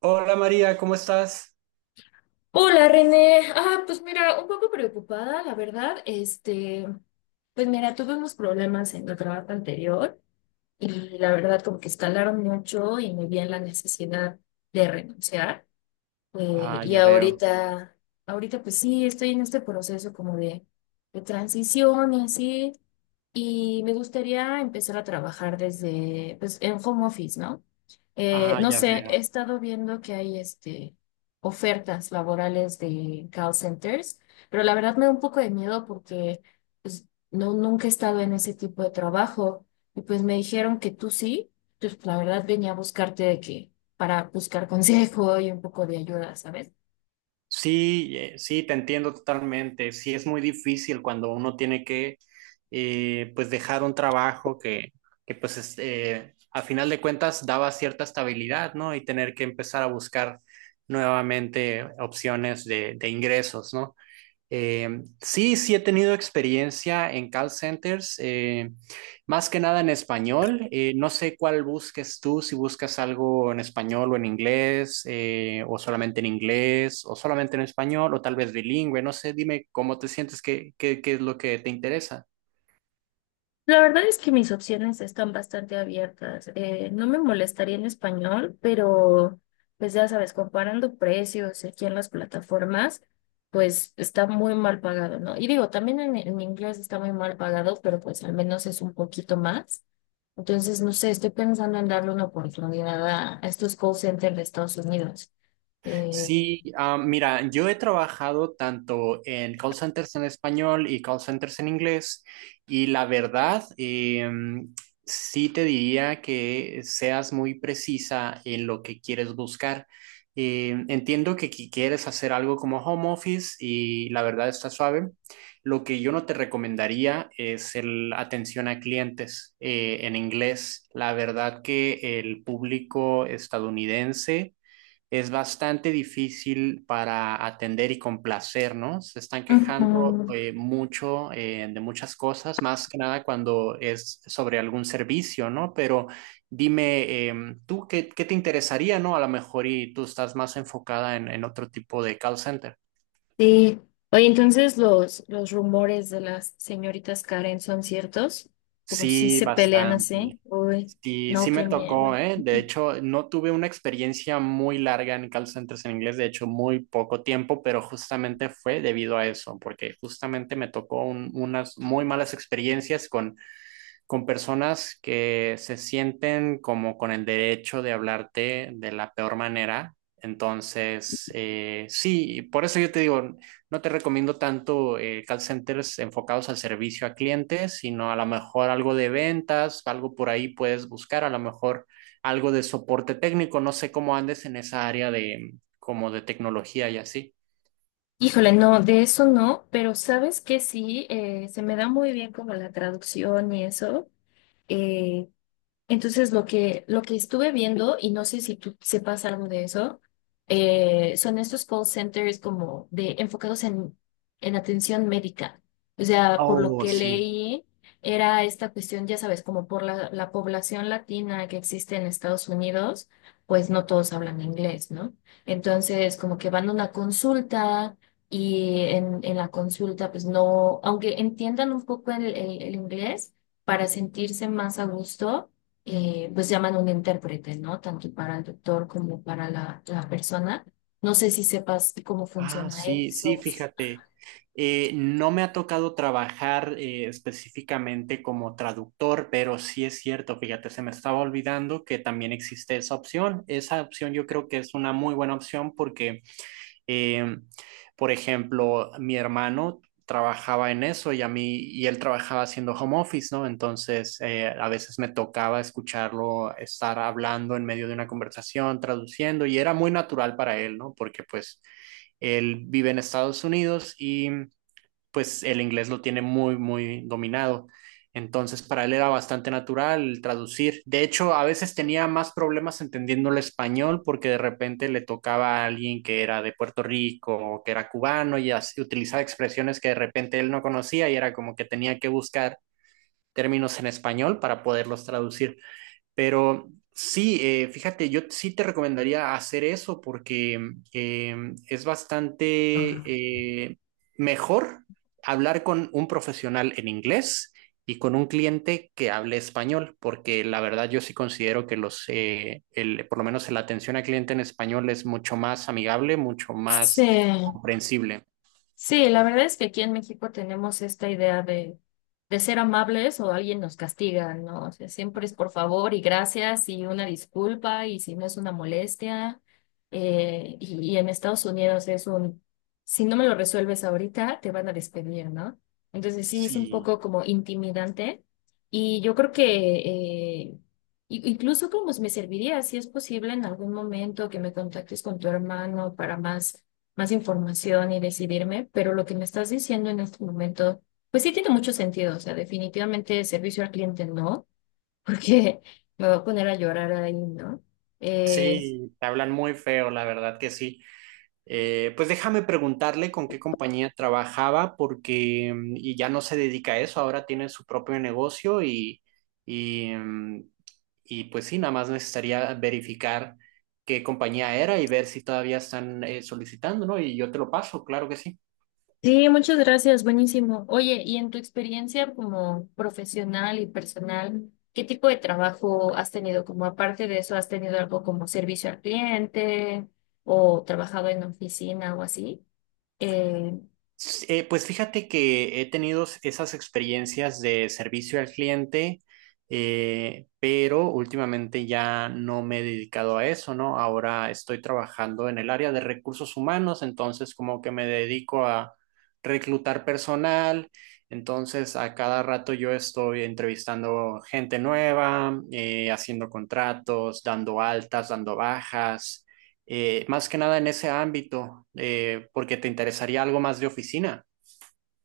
Hola María, ¿cómo estás? Hola René, pues mira, un poco preocupada, la verdad. Pues mira, tuve unos problemas en el trabajo anterior y la verdad como que escalaron mucho y me vi en la necesidad de renunciar. Eh, Ah, y ya veo. ahorita, Ahorita pues sí, estoy en este proceso como de transición y así. Y me gustaría empezar a trabajar desde, pues, en home office, ¿no? Ah, No ya sé, he veo. estado viendo que hay ofertas laborales de call centers, pero la verdad me da un poco de miedo porque, pues, no, nunca he estado en ese tipo de trabajo y pues me dijeron que tú sí. Entonces pues, la verdad venía a buscarte de que para buscar consejo y un poco de ayuda, ¿sabes? Sí, sí, te entiendo totalmente. Sí, es muy difícil cuando uno tiene que, pues, dejar un trabajo que pues, es, a final de cuentas daba cierta estabilidad, ¿no? Y tener que empezar a buscar nuevamente opciones de ingresos, ¿no? Sí, sí he tenido experiencia en call centers, más que nada en español. No sé cuál busques tú, si buscas algo en español o en inglés, o solamente en inglés, o solamente en español, o tal vez bilingüe. No sé, dime cómo te sientes, qué es lo que te interesa. La verdad es que mis opciones están bastante abiertas. No me molestaría en español, pero pues ya sabes, comparando precios aquí en las plataformas, pues está muy mal pagado, ¿no? Y digo, también en inglés está muy mal pagado, pero pues al menos es un poquito más. Entonces, no sé, estoy pensando en darle una oportunidad a estos call centers de Estados Unidos. Eh, Sí, ah, mira, yo he trabajado tanto en call centers en español y call centers en inglés y la verdad, sí te diría que seas muy precisa en lo que quieres buscar. Entiendo que quieres hacer algo como home office y la verdad está suave. Lo que yo no te recomendaría es el atención a clientes en inglés. La verdad que el público estadounidense es bastante difícil para atender y complacer, ¿no? Se están quejando ujú. Mucho de muchas cosas, más que nada cuando es sobre algún servicio, ¿no? Pero dime, ¿tú qué te interesaría? ¿No? A lo mejor y tú estás más enfocada en, otro tipo de call center. Sí. Oye, entonces los rumores de las señoritas Karen son ciertos, como si Sí, se pelean así. bastante. Uy, Sí, no, sí me qué miedo. tocó, ¿eh? De hecho, no tuve una experiencia muy larga en call centers en inglés, de hecho, muy poco tiempo, pero justamente fue debido a eso, porque justamente me tocó unas muy malas experiencias con personas que se sienten como con el derecho de hablarte de la peor manera. Entonces, sí, por eso yo te digo, no te recomiendo tanto call centers enfocados al servicio a clientes, sino a lo mejor algo de ventas, algo por ahí puedes buscar, a lo mejor algo de soporte técnico, no sé cómo andes en esa área de como de tecnología y así. Híjole, no, de eso no, pero sabes que sí, se me da muy bien como la traducción y eso. Eh, Entonces, lo que estuve viendo, y no sé si tú sepas algo de eso, son estos call centers como de enfocados en atención médica. O sea, por lo Oh, que sí. leí, era esta cuestión, ya sabes, como por la población latina que existe en Estados Unidos, pues no todos hablan inglés, ¿no? Entonces, como que van a una consulta y en la consulta, pues no, aunque entiendan un poco el inglés, para sentirse más a gusto, pues llaman un intérprete, ¿no? Tanto para el doctor como para la persona. No sé si sepas cómo Ah, funciona sí, sí, eso. fíjate. No me ha tocado trabajar específicamente como traductor, pero sí es cierto, fíjate, se me estaba olvidando que también existe esa opción. Esa opción yo creo que es una muy buena opción porque eh, por ejemplo, mi hermano trabajaba en eso y a mí, y él trabajaba haciendo home office, ¿no? Entonces, a veces me tocaba escucharlo estar hablando en medio de una conversación, traduciendo, y era muy natural para él, ¿no? Porque pues él vive en Estados Unidos y pues el inglés lo tiene muy, muy dominado. Entonces, para él era bastante natural el traducir. De hecho, a veces tenía más problemas entendiendo el español porque de repente le tocaba a alguien que era de Puerto Rico o que era cubano y así, utilizaba expresiones que de repente él no conocía y era como que tenía que buscar términos en español para poderlos traducir. Pero sí, fíjate, yo sí te recomendaría hacer eso porque es bastante mejor hablar con un profesional en inglés y con un cliente que hable español, porque la verdad yo sí considero que por lo menos la atención al cliente en español es mucho más amigable, mucho Sí. más comprensible. Sí, la verdad es que aquí en México tenemos esta idea de ser amables o alguien nos castiga, ¿no? O sea, siempre es por favor y gracias y una disculpa y si no es una molestia. Y en Estados Unidos es un, si no me lo resuelves ahorita, te van a despedir, ¿no? Entonces sí, es un Sí, poco como intimidante, y yo creo que, eh, incluso como me serviría, si es posible en algún momento, que me contactes con tu hermano para más información y decidirme. Pero lo que me estás diciendo en este momento pues sí tiene mucho sentido. O sea, definitivamente servicio al cliente no, porque me voy a poner a llorar ahí, ¿no? Eh, sí, te hablan muy feo, la verdad que sí. Pues déjame preguntarle con qué compañía trabajaba porque y ya no se dedica a eso, ahora tiene su propio negocio y, mm, y pues sí, nada más necesitaría verificar qué compañía era y ver si todavía están solicitando, ¿no? Y yo te lo paso, claro que sí. sí, muchas gracias, buenísimo. Oye, y en tu experiencia como profesional y personal, ¿qué tipo de trabajo has tenido? Como aparte de eso, ¿has tenido algo como servicio al cliente o trabajado en oficina o así? Eh, Pues fíjate que he tenido esas experiencias de servicio al cliente, pero últimamente ya no me he dedicado a eso, ¿no? Ahora estoy trabajando en el área de recursos humanos, entonces como que me dedico a reclutar personal, entonces a cada rato yo estoy entrevistando gente nueva, haciendo contratos, dando altas, dando bajas más que nada en ese ámbito, porque te interesaría algo más de oficina.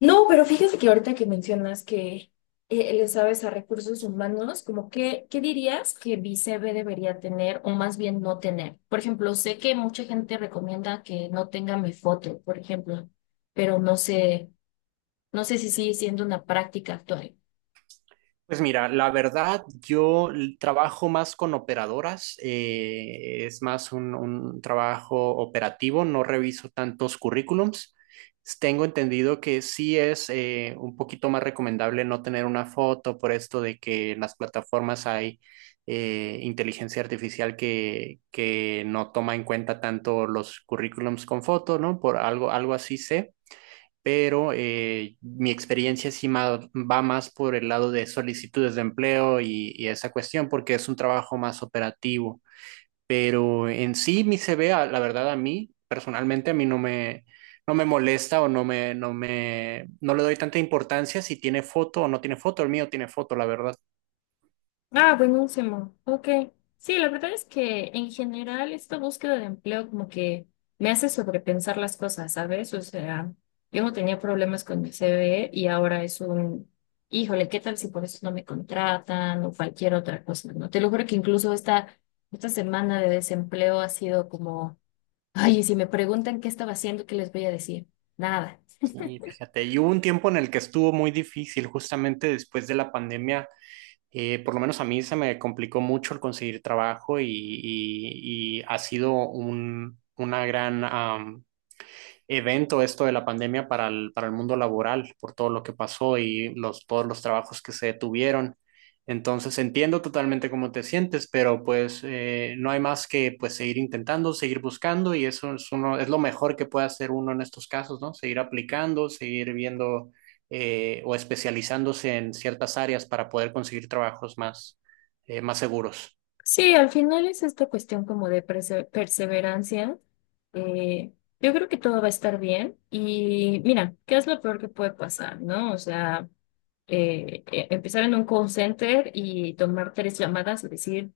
No, pero fíjate que ahorita que mencionas que, le sabes a recursos humanos, como que, ¿qué dirías que Bicebe debería tener o más bien no tener? Por ejemplo, sé que mucha gente recomienda que no tenga mi foto, por ejemplo, pero no sé, no sé si sigue siendo una práctica actual. Pues mira, la verdad, yo trabajo más con operadoras, es más un trabajo operativo, no reviso tantos currículums. Tengo entendido que sí es un poquito más recomendable no tener una foto por esto de que en las plataformas hay inteligencia artificial que no toma en cuenta tanto los currículums con foto, ¿no? Por algo así sé. Pero mi experiencia sí va más por el lado de solicitudes de empleo y esa cuestión, porque es un trabajo más operativo. Pero en sí mi CV, la verdad, a mí, personalmente, a mí no me molesta o no le doy tanta importancia si tiene foto o no tiene foto. El mío tiene foto, la verdad. Ah, buenísimo. Ok. Sí, la verdad es que en general esta búsqueda de empleo como que me hace sobrepensar las cosas, ¿sabes? O sea, yo no tenía problemas con mi CV y ahora es un, híjole, ¿qué tal si por eso no me contratan o cualquier otra cosa, ¿no? Te lo juro que incluso esta semana de desempleo ha sido como, ay, y si me preguntan qué estaba haciendo, ¿qué les voy a decir? Nada. Sí, fíjate. Y hubo un tiempo en el que estuvo muy difícil, justamente después de la pandemia. Por lo menos a mí se me complicó mucho el conseguir trabajo y ha sido una gran, evento esto de la pandemia para el mundo laboral, por todo lo que pasó y todos los trabajos que se detuvieron. Entonces entiendo totalmente cómo te sientes, pero pues no hay más que pues seguir intentando, seguir buscando y eso es, uno, es lo mejor que puede hacer uno en estos casos, ¿no? Seguir aplicando, seguir viendo o especializándose en ciertas áreas para poder conseguir trabajos más, más seguros. Sí, al final es esta cuestión como de perseverancia. Eh, yo creo que todo va a estar bien y mira, ¿qué es lo peor que puede pasar, no? O sea, empezar en un call center y tomar tres llamadas y decir,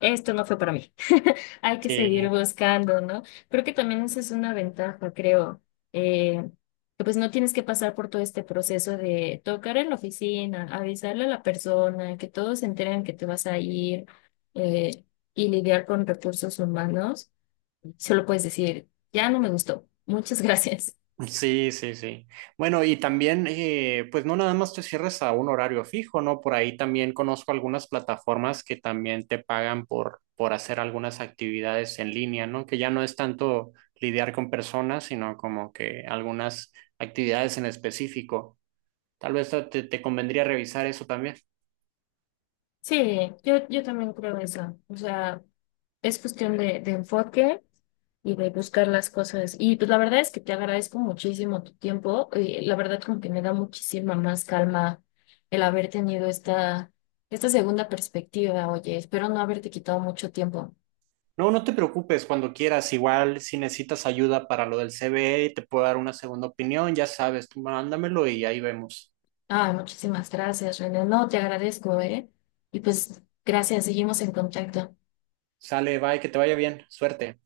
esto no fue para mí. Hay que seguir Sí, buscando, ¿no? Creo que también esa es una ventaja, creo. Eh, que pues no tienes que pasar por todo este proceso de tocar en la oficina, avisarle a la persona, que todos se enteren que te vas a ir, eh, y lidiar con recursos humanos. Solo puedes decir, ya no me gustó. Muchas gracias. sí, sí, sí. Bueno, y también, pues no nada más te cierres a un horario fijo, ¿no? Por ahí también conozco algunas plataformas que también te pagan por hacer algunas actividades en línea, ¿no? Que ya no es tanto lidiar con personas, sino como que algunas actividades en específico. Tal vez te convendría revisar eso también. Sí, yo también creo eso. O sea, es cuestión de enfoque y de buscar las cosas. Y pues la verdad es que te agradezco muchísimo tu tiempo. Y la verdad como que me da muchísima más calma el haber tenido esta segunda perspectiva. Oye, espero no haberte quitado mucho tiempo. No, no te preocupes, cuando quieras, igual si necesitas ayuda para lo del C CBE, te puedo dar una segunda opinión, ya sabes, tú mándamelo y ahí vemos. Ah, muchísimas gracias, René. No, te agradezco, ¿eh? Y pues gracias, seguimos en contacto. Sale, bye, que te vaya bien, suerte.